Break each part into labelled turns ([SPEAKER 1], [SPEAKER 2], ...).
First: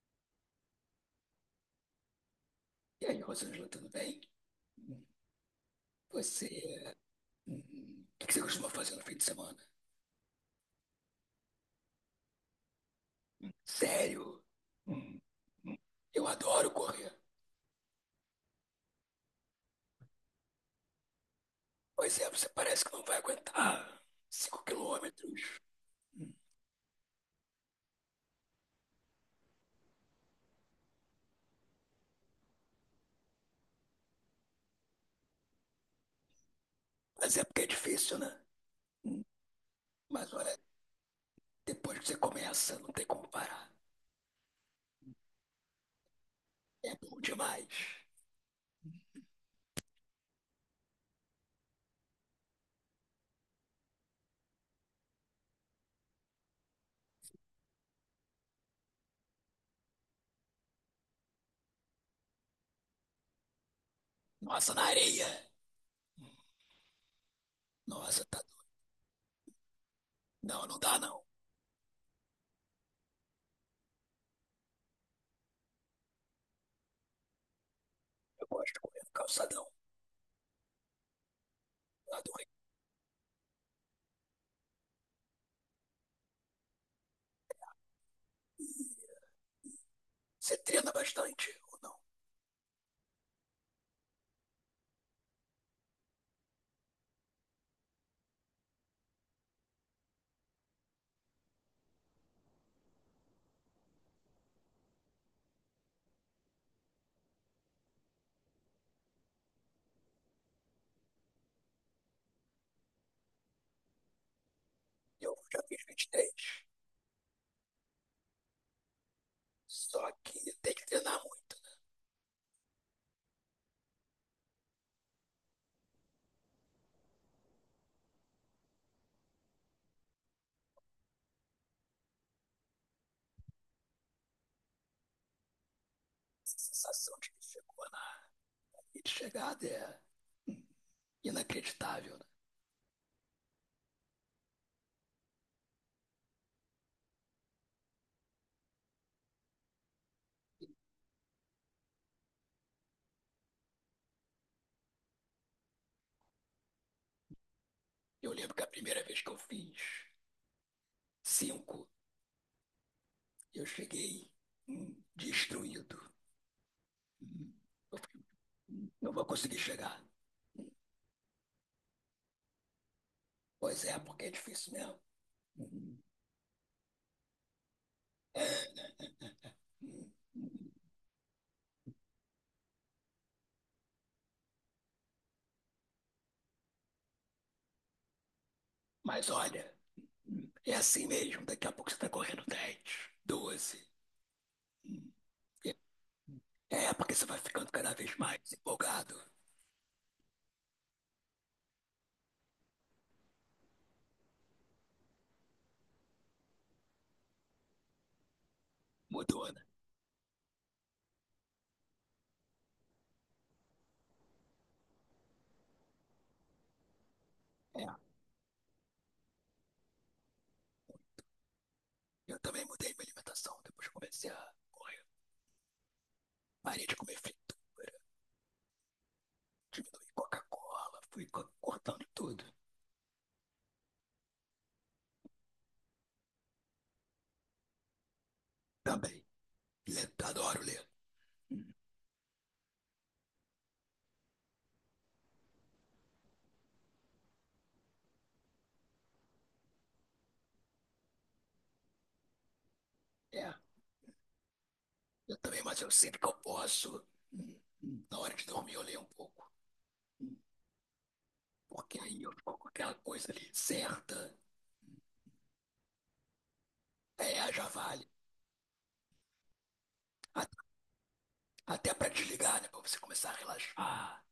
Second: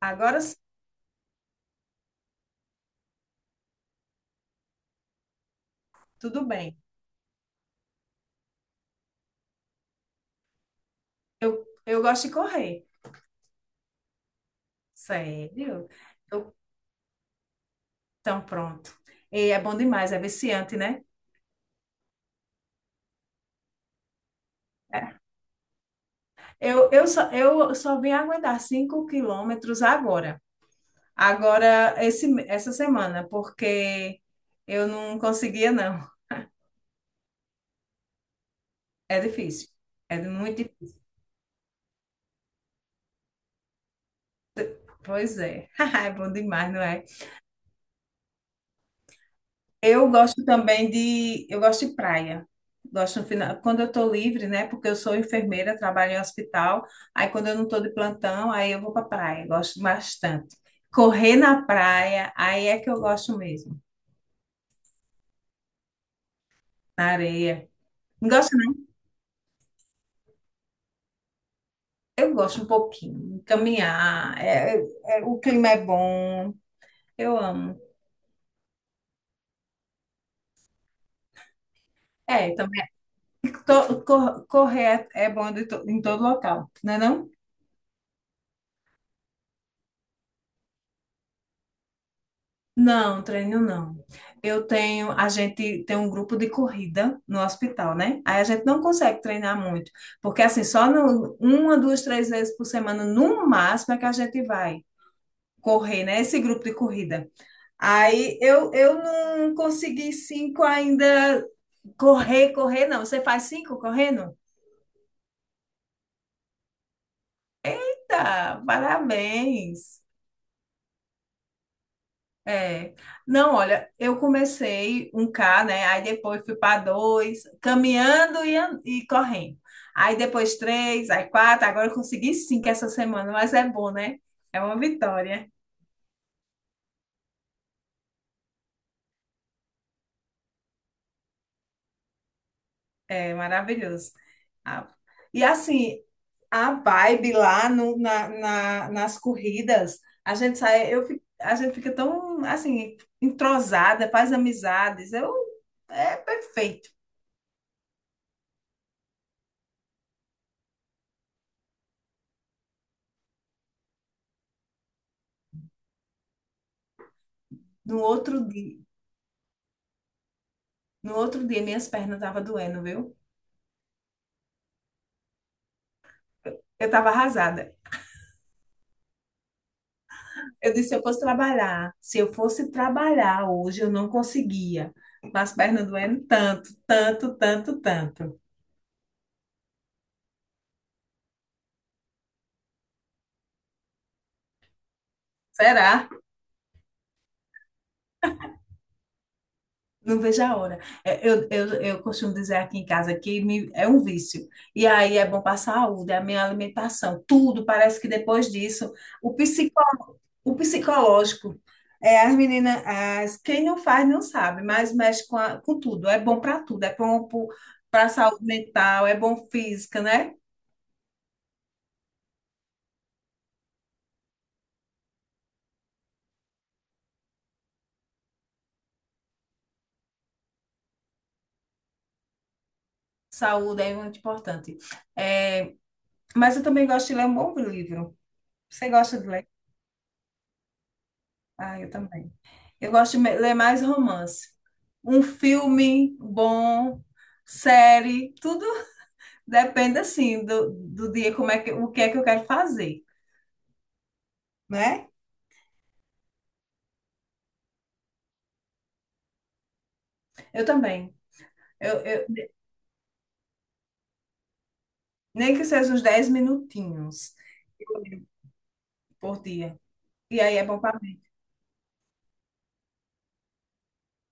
[SPEAKER 1] Agora sim,
[SPEAKER 2] E aí, Rosângela, tudo bem? Hum,
[SPEAKER 1] tudo bem.
[SPEAKER 2] Você. hum, O que que você costuma fazer no fim de semana?
[SPEAKER 1] Eu gosto de correr.
[SPEAKER 2] Sério? Hum, hum,
[SPEAKER 1] Sério?
[SPEAKER 2] Eu
[SPEAKER 1] Eu,
[SPEAKER 2] adoro correr.
[SPEAKER 1] então pronto. E é bom demais, é viciante, né?
[SPEAKER 2] Pois é, você parece que não vai aguentar 5 km. Hum,
[SPEAKER 1] Eu só vim aguentar 5 km agora. Agora, essa semana, porque eu não conseguia, não.
[SPEAKER 2] Mas é porque é difícil, né?
[SPEAKER 1] É
[SPEAKER 2] Hum,
[SPEAKER 1] difícil. É
[SPEAKER 2] Mas olha,
[SPEAKER 1] muito difícil.
[SPEAKER 2] depois que você começa, não tem como parar.
[SPEAKER 1] Pois é. É bom demais, não
[SPEAKER 2] É
[SPEAKER 1] é?
[SPEAKER 2] bom demais.
[SPEAKER 1] Eu gosto de praia. Gosto no final, quando eu estou livre, né? Porque eu sou enfermeira, trabalho em hospital. Aí quando eu não estou de plantão, aí eu vou para praia. Gosto bastante. Correr na praia, aí é que eu gosto mesmo.
[SPEAKER 2] Nossa, na areia.
[SPEAKER 1] Na areia.
[SPEAKER 2] Nossa,
[SPEAKER 1] Não
[SPEAKER 2] tá.
[SPEAKER 1] gosto, não.
[SPEAKER 2] Não, não dá não.
[SPEAKER 1] Eu gosto um pouquinho. Caminhar, o clima é bom. Eu amo.
[SPEAKER 2] Eu gosto de correr no calçadão. Eu adoro.
[SPEAKER 1] É, também. Correr é bom em todo local, não é não?
[SPEAKER 2] Você treina bastante.
[SPEAKER 1] Não, treino não. Eu tenho, a gente tem um grupo de corrida no hospital, né? Aí a gente não consegue treinar muito, porque assim, só no- uma, duas, três vezes por semana, no máximo, é que a gente vai correr, né? Esse grupo de corrida. Aí eu não consegui cinco ainda correr, não. Você faz cinco correndo?
[SPEAKER 2] Eu já fiz 23.
[SPEAKER 1] Tá, parabéns.
[SPEAKER 2] Só que tem que treinar muito.
[SPEAKER 1] É. Não, olha, eu comecei 1K, né? Aí depois fui para dois, caminhando e correndo. Aí depois três, aí quatro, agora eu consegui cinco essa semana, mas é bom, né? É uma vitória.
[SPEAKER 2] Essa sensação de que chegada é hum, inacreditável, né?
[SPEAKER 1] É maravilhoso. Ah, e assim, a vibe lá no, na, na- nas corridas, a gente sai, a gente fica tão assim, entrosada, faz amizades. É perfeito.
[SPEAKER 2] Eu lembro que a primeira vez que eu fiz 5 km, eu cheguei destruído. Hum, Eu
[SPEAKER 1] No
[SPEAKER 2] falei,
[SPEAKER 1] outro dia.
[SPEAKER 2] não vou conseguir chegar.
[SPEAKER 1] No outro dia, minhas pernas estavam doendo, viu?
[SPEAKER 2] Pois é, porque é difícil mesmo. Hum,
[SPEAKER 1] Eu estava arrasada.
[SPEAKER 2] é, hum, hum.
[SPEAKER 1] Eu disse, se eu fosse trabalhar hoje, eu não conseguia. Mas as pernas doendo tanto, tanto, tanto, tanto.
[SPEAKER 2] Mas olha, é assim mesmo. Daqui a pouco você está correndo dez, 12 hum. É,
[SPEAKER 1] Será?
[SPEAKER 2] é porque você vai ficando cada vez mais empolgado.
[SPEAKER 1] Não vejo a hora. É, eu costumo dizer aqui em casa é um vício. E aí é bom para a saúde, é a minha alimentação, tudo. Parece que depois disso, o
[SPEAKER 2] Mudou, né?
[SPEAKER 1] psicó, o psicológico. É, as meninas, quem não faz não sabe, mas mexe com tudo. É bom para tudo. É bom
[SPEAKER 2] É.
[SPEAKER 1] para a saúde mental, é bom física, né?
[SPEAKER 2] Eu também mudei minha alimentação, depois que eu comecei a correr. Parei de comer frito, diminui Coca-Cola, cortando tudo.
[SPEAKER 1] Saúde é muito importante. É, mas eu também gosto de ler um bom livro. Você gosta
[SPEAKER 2] Também.
[SPEAKER 1] de ler?
[SPEAKER 2] Ler, adoro ler. Hum,
[SPEAKER 1] Ah, eu também. Eu gosto de ler mais romance. Um filme bom, série, tudo depende assim do dia, o que é que eu quero fazer,
[SPEAKER 2] É,
[SPEAKER 1] né?
[SPEAKER 2] eu também, mas eu sempre que eu posso, na hora de dormir eu leio um pouco.
[SPEAKER 1] Eu também. Eu,
[SPEAKER 2] Porque aí
[SPEAKER 1] eu-
[SPEAKER 2] eu fico com aquela coisa ali certa.
[SPEAKER 1] Nem que seja uns 10 minutinhos
[SPEAKER 2] É, já
[SPEAKER 1] eu
[SPEAKER 2] vale.
[SPEAKER 1] leio por dia. E
[SPEAKER 2] A-
[SPEAKER 1] aí é bom para mim.
[SPEAKER 2] Até para desligar, né? Pra você começar a relaxar.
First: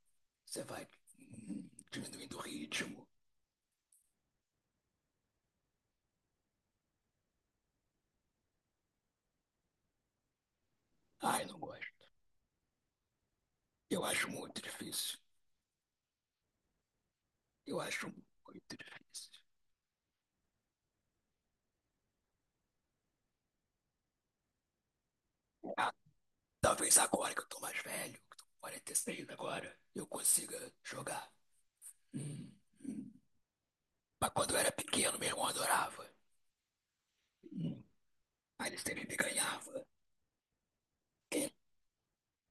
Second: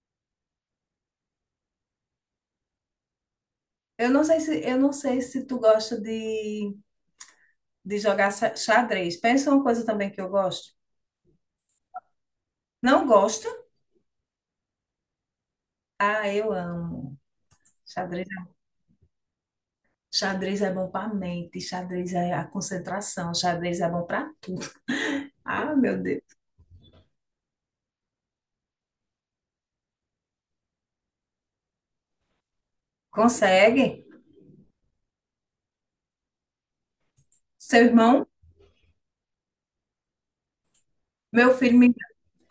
[SPEAKER 2] Você vai diminuindo o ritmo.
[SPEAKER 1] Eu não sei se tu gosta de jogar xadrez. Pensa uma coisa também que eu gosto.
[SPEAKER 2] Ai, não gosto.
[SPEAKER 1] Não gosto?
[SPEAKER 2] Eu acho muito difícil.
[SPEAKER 1] Ah, eu amo.
[SPEAKER 2] Eu acho
[SPEAKER 1] Xadrez.
[SPEAKER 2] muito difícil.
[SPEAKER 1] Xadrez é bom para a mente, xadrez é a concentração, xadrez é bom para tudo. Ah, meu Deus.
[SPEAKER 2] Talvez agora que eu tô mais velho, que tô com 46 agora, eu consiga jogar. Hum, hum.
[SPEAKER 1] Consegue?
[SPEAKER 2] Mas quando eu era pequeno, meu irmão adorava. Hum.
[SPEAKER 1] Seu irmão,
[SPEAKER 2] Aí ele sempre me ganhava. E,
[SPEAKER 1] meu filho me,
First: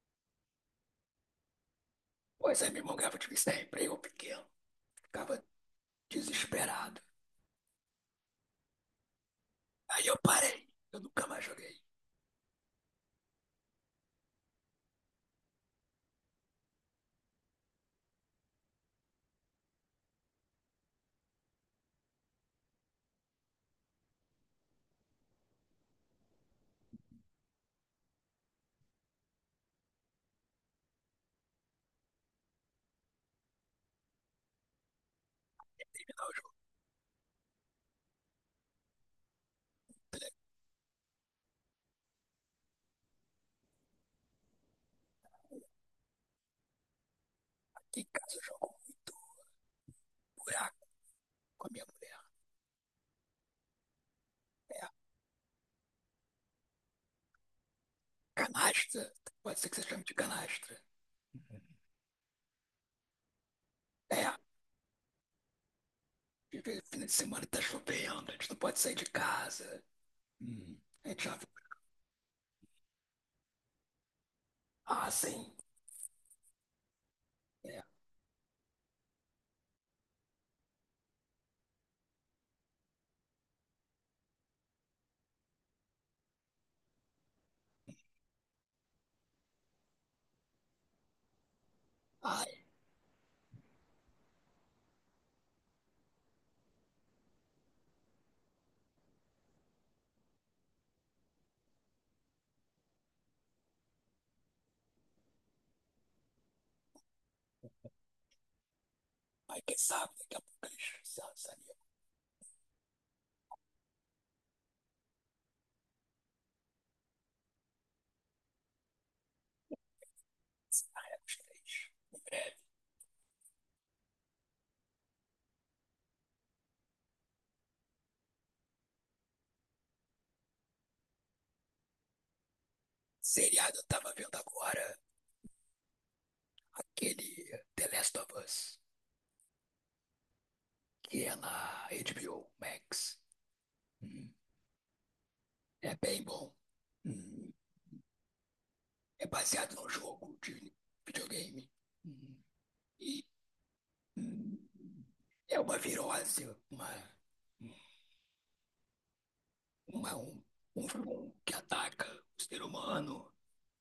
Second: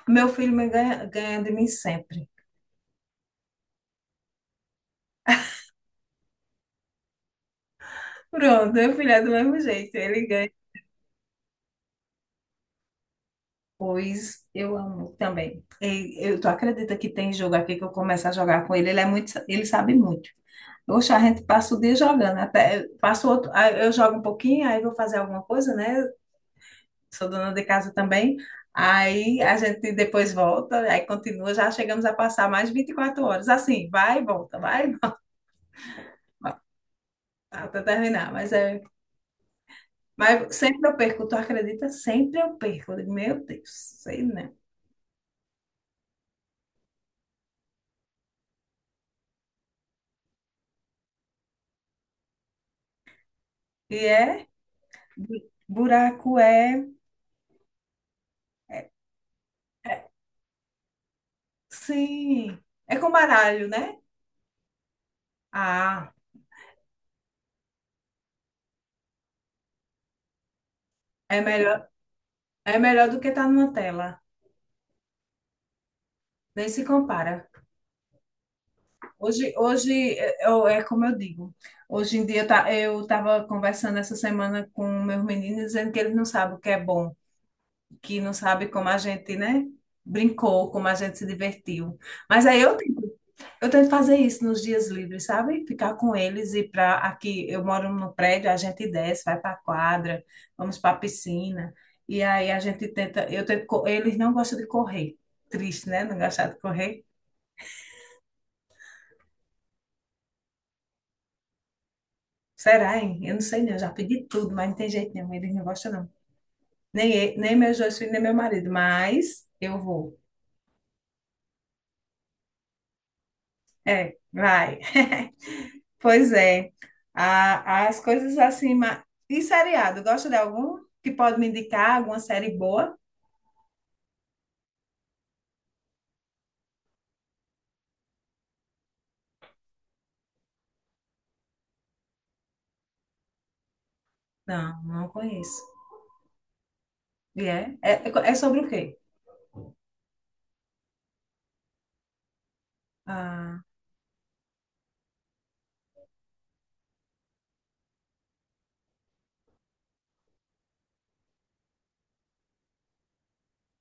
[SPEAKER 1] meu filho ganha de mim sempre.
[SPEAKER 2] pois é, meu irmão ganhava de mim sempre. Eu pequeno, ficava desesperado.
[SPEAKER 1] Pronto, meu filho é do mesmo jeito,
[SPEAKER 2] Aí eu
[SPEAKER 1] ele ganha.
[SPEAKER 2] parei. Eu nunca mais joguei.
[SPEAKER 1] Pois eu amo também. Tu acredita que tem jogo aqui que eu começo a jogar com ele? Ele sabe muito. Oxe, a gente passa o dia jogando, até passo outro, aí eu jogo um pouquinho, aí vou fazer alguma coisa, né? Sou dona de casa também. Aí a gente depois volta, aí continua, já chegamos a passar mais 24 horas. Assim, vai e volta até terminar. Mas sempre eu perco, tu acredita? Sempre eu perco. Eu digo, meu Deus, sei não.
[SPEAKER 2] Ficava com um buraco com a minha mulher.
[SPEAKER 1] E é,
[SPEAKER 2] É,
[SPEAKER 1] buraco é,
[SPEAKER 2] canastra. Pode ser que você chame de canastra.
[SPEAKER 1] sim, é com baralho, né?
[SPEAKER 2] É,
[SPEAKER 1] Ah,
[SPEAKER 2] fim de semana tá chovendo, a gente não pode sair de casa. Hum. A gente já...
[SPEAKER 1] é melhor, é melhor do que estar numa tela.
[SPEAKER 2] Ah, sim.
[SPEAKER 1] Nem se compara.
[SPEAKER 2] É.
[SPEAKER 1] Hoje é como eu digo. Hoje em dia eu estava conversando essa semana com meus meninos dizendo que eles não sabem o que é bom, que não sabem como a gente, né, brincou, como a gente se divertiu.
[SPEAKER 2] Ah,
[SPEAKER 1] Mas aí eu tento fazer isso nos dias livres, sabe? Ficar com eles e para aqui eu moro no prédio, a gente desce, vai para a quadra, vamos para a piscina e aí eu tento, eles não gostam de correr. Triste, né? Não gostar de correr.
[SPEAKER 2] mas quem sabe, daqui a pouco eles se lançaria
[SPEAKER 1] Será, hein? Eu não sei não, eu já pedi tudo, mas não tem jeito nenhum, eles não gostam não. Nem meus dois filhos, nem meu marido, mas eu vou.
[SPEAKER 2] com os três. Em breve.
[SPEAKER 1] É, vai. Pois é. As coisas assim, e seriado, gosta de algum que pode me indicar alguma série boa?
[SPEAKER 2] Seriado, eu tava vendo agora aquele The Last of Us, que é na HBO Max. Hum,
[SPEAKER 1] Não, não conheço.
[SPEAKER 2] É bem bom.
[SPEAKER 1] E
[SPEAKER 2] Hum,
[SPEAKER 1] é? É sobre o quê?
[SPEAKER 2] É baseado num jogo de videogame. Hum, E
[SPEAKER 1] Ah,
[SPEAKER 2] hum, é uma virose, uma, uma, um, um, um que ataca o ser humano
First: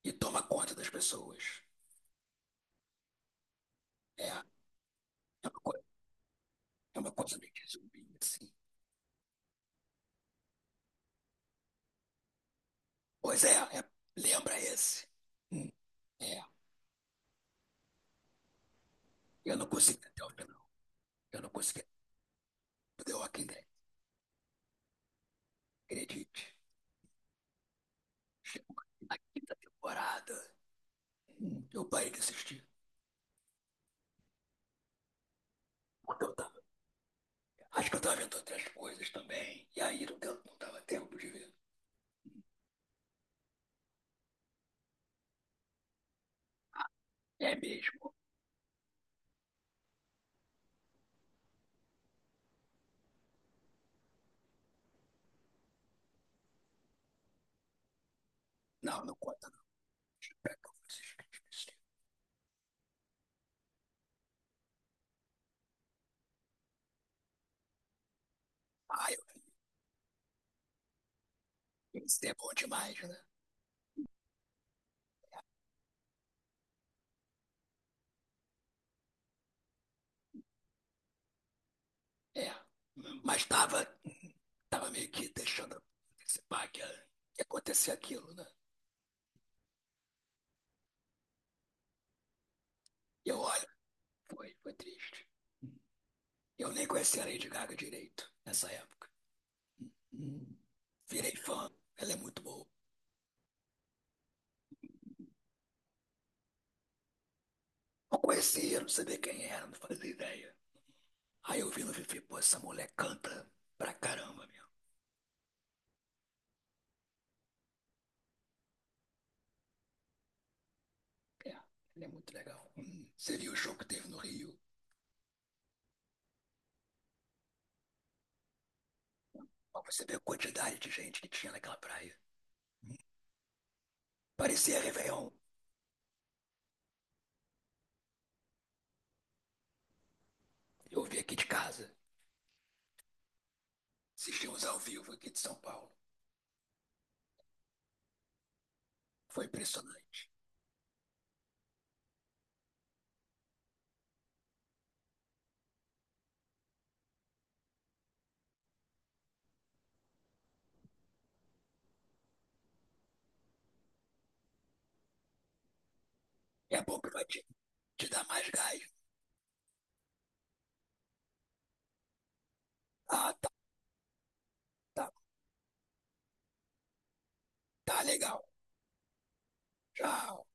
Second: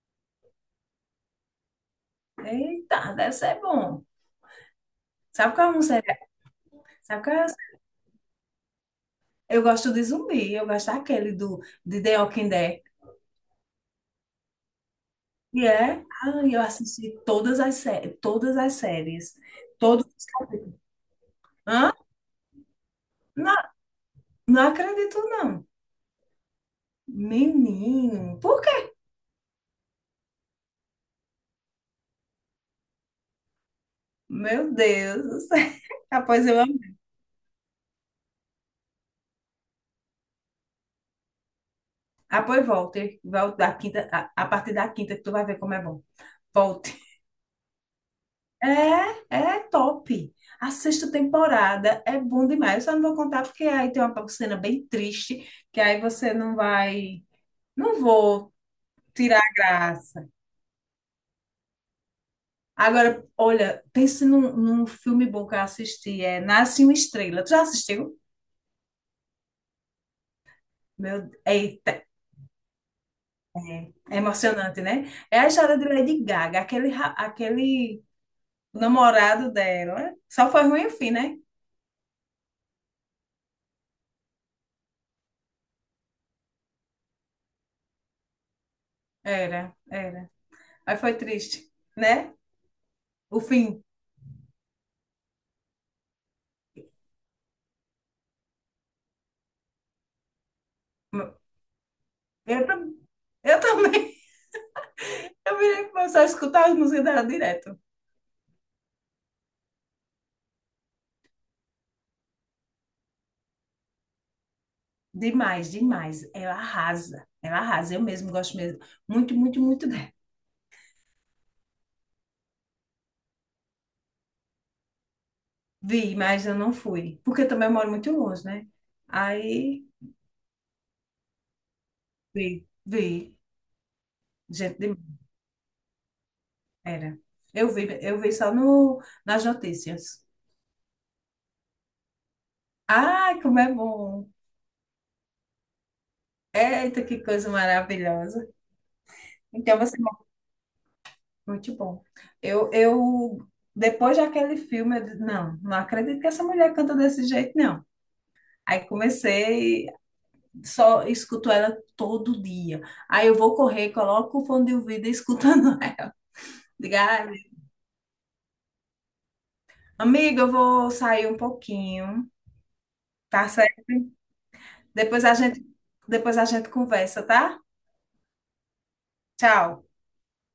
[SPEAKER 2] e toma conta das pessoas.
[SPEAKER 1] eita, deve ser bom.
[SPEAKER 2] É, é uma,
[SPEAKER 1] Sabe
[SPEAKER 2] co-
[SPEAKER 1] qual é um série?
[SPEAKER 2] é uma
[SPEAKER 1] Sabe qual
[SPEAKER 2] coisa
[SPEAKER 1] é?
[SPEAKER 2] meio que zumbi, assim.
[SPEAKER 1] Eu gosto de zumbi, eu gosto daquele do de The Walking Dead.
[SPEAKER 2] Pois é, é, lembra esse.
[SPEAKER 1] E
[SPEAKER 2] Hum,
[SPEAKER 1] é,
[SPEAKER 2] é,
[SPEAKER 1] ah, eu assisti todas as séries,
[SPEAKER 2] eu não consegui
[SPEAKER 1] todos
[SPEAKER 2] até
[SPEAKER 1] os
[SPEAKER 2] o final.
[SPEAKER 1] capítulos.
[SPEAKER 2] Eu não consegui
[SPEAKER 1] Hã?
[SPEAKER 2] até o Walking
[SPEAKER 1] Não,
[SPEAKER 2] Dead.
[SPEAKER 1] não acredito, não.
[SPEAKER 2] Acredite.
[SPEAKER 1] Menino, por
[SPEAKER 2] Chegou
[SPEAKER 1] quê?
[SPEAKER 2] na quinta temporada, eu parei de assistir.
[SPEAKER 1] Meu Deus do céu.
[SPEAKER 2] Porque eu
[SPEAKER 1] Após
[SPEAKER 2] tava,
[SPEAKER 1] eu amo.
[SPEAKER 2] acho que eu tava vendo outras coisas também. E aí não, deu, não dava tempo de ver.
[SPEAKER 1] Após volte. Volte da quinta, a partir da quinta que tu vai ver como é bom. Volte.
[SPEAKER 2] É mesmo.
[SPEAKER 1] É top. A sexta temporada é bom demais. Eu só não vou contar porque aí tem uma cena bem triste, que aí você não vai. Não vou
[SPEAKER 2] Não, não
[SPEAKER 1] tirar
[SPEAKER 2] conta
[SPEAKER 1] a
[SPEAKER 2] não,
[SPEAKER 1] graça.
[SPEAKER 2] é que eu assisti.
[SPEAKER 1] Agora, olha, pense num, filme bom que eu assisti, é Nasce uma Estrela. Tu já assistiu?
[SPEAKER 2] Ah, eu,
[SPEAKER 1] Meu, eita,
[SPEAKER 2] isso é bom demais, né?
[SPEAKER 1] é emocionante, né? É a história de Lady Gaga, aquele namorado dela. Só foi ruim o fim, né?
[SPEAKER 2] É. Mas tava, tava meio que deixando antecipar que ia acontecer aquilo, né?
[SPEAKER 1] Era, era. Aí foi triste, né?
[SPEAKER 2] E eu
[SPEAKER 1] O
[SPEAKER 2] olho,
[SPEAKER 1] fim.
[SPEAKER 2] foi, foi triste. Eu nem conhecia a Lady Gaga direito nessa época. Hum, Virei fã, ela é muito boa.
[SPEAKER 1] Eu, tam- eu também. Eu virei pra só escutar as músicas dela direto.
[SPEAKER 2] Não conhecia, não sabia quem era, não fazia ideia. Aí eu vi no Fifi, pô, essa mulher canta pra caramba, meu.
[SPEAKER 1] Demais, demais. Ela arrasa. Ela arrasa. Eu mesmo gosto mesmo. Muito, muito, muito
[SPEAKER 2] É, ela é muito legal. Você viu o show que teve no Rio?
[SPEAKER 1] Vi, mas eu não fui. Porque eu também moro muito longe, né?
[SPEAKER 2] Ó,
[SPEAKER 1] Aí
[SPEAKER 2] você vê a quantidade de gente que tinha naquela praia.
[SPEAKER 1] vi,
[SPEAKER 2] Hum,
[SPEAKER 1] vi. Gente,
[SPEAKER 2] Parecia Réveillon.
[SPEAKER 1] era. Eu vi só no, nas notícias.
[SPEAKER 2] Eu vi aqui de casa.
[SPEAKER 1] Ai, como é bom!
[SPEAKER 2] Assistimos ao vivo aqui de São Paulo.
[SPEAKER 1] Eita, que coisa maravilhosa.
[SPEAKER 2] Foi
[SPEAKER 1] Então você
[SPEAKER 2] impressionante.
[SPEAKER 1] é muito bom. Eu depois daquele filme, eu disse, não, não acredito que essa mulher canta desse jeito, não. Aí comecei, só escuto ela todo dia. Aí eu vou correr, coloco o fone de ouvido e escutando ela.
[SPEAKER 2] É bom
[SPEAKER 1] Diga,
[SPEAKER 2] que vai
[SPEAKER 1] ai,
[SPEAKER 2] te, te dar mais gás.
[SPEAKER 1] amiga, eu vou sair um pouquinho,
[SPEAKER 2] Ah, tá,
[SPEAKER 1] tá certo?
[SPEAKER 2] tá,
[SPEAKER 1] Depois a gente, depois a gente conversa, tá?
[SPEAKER 2] tá legal.
[SPEAKER 1] Tchau.
[SPEAKER 2] Tchau.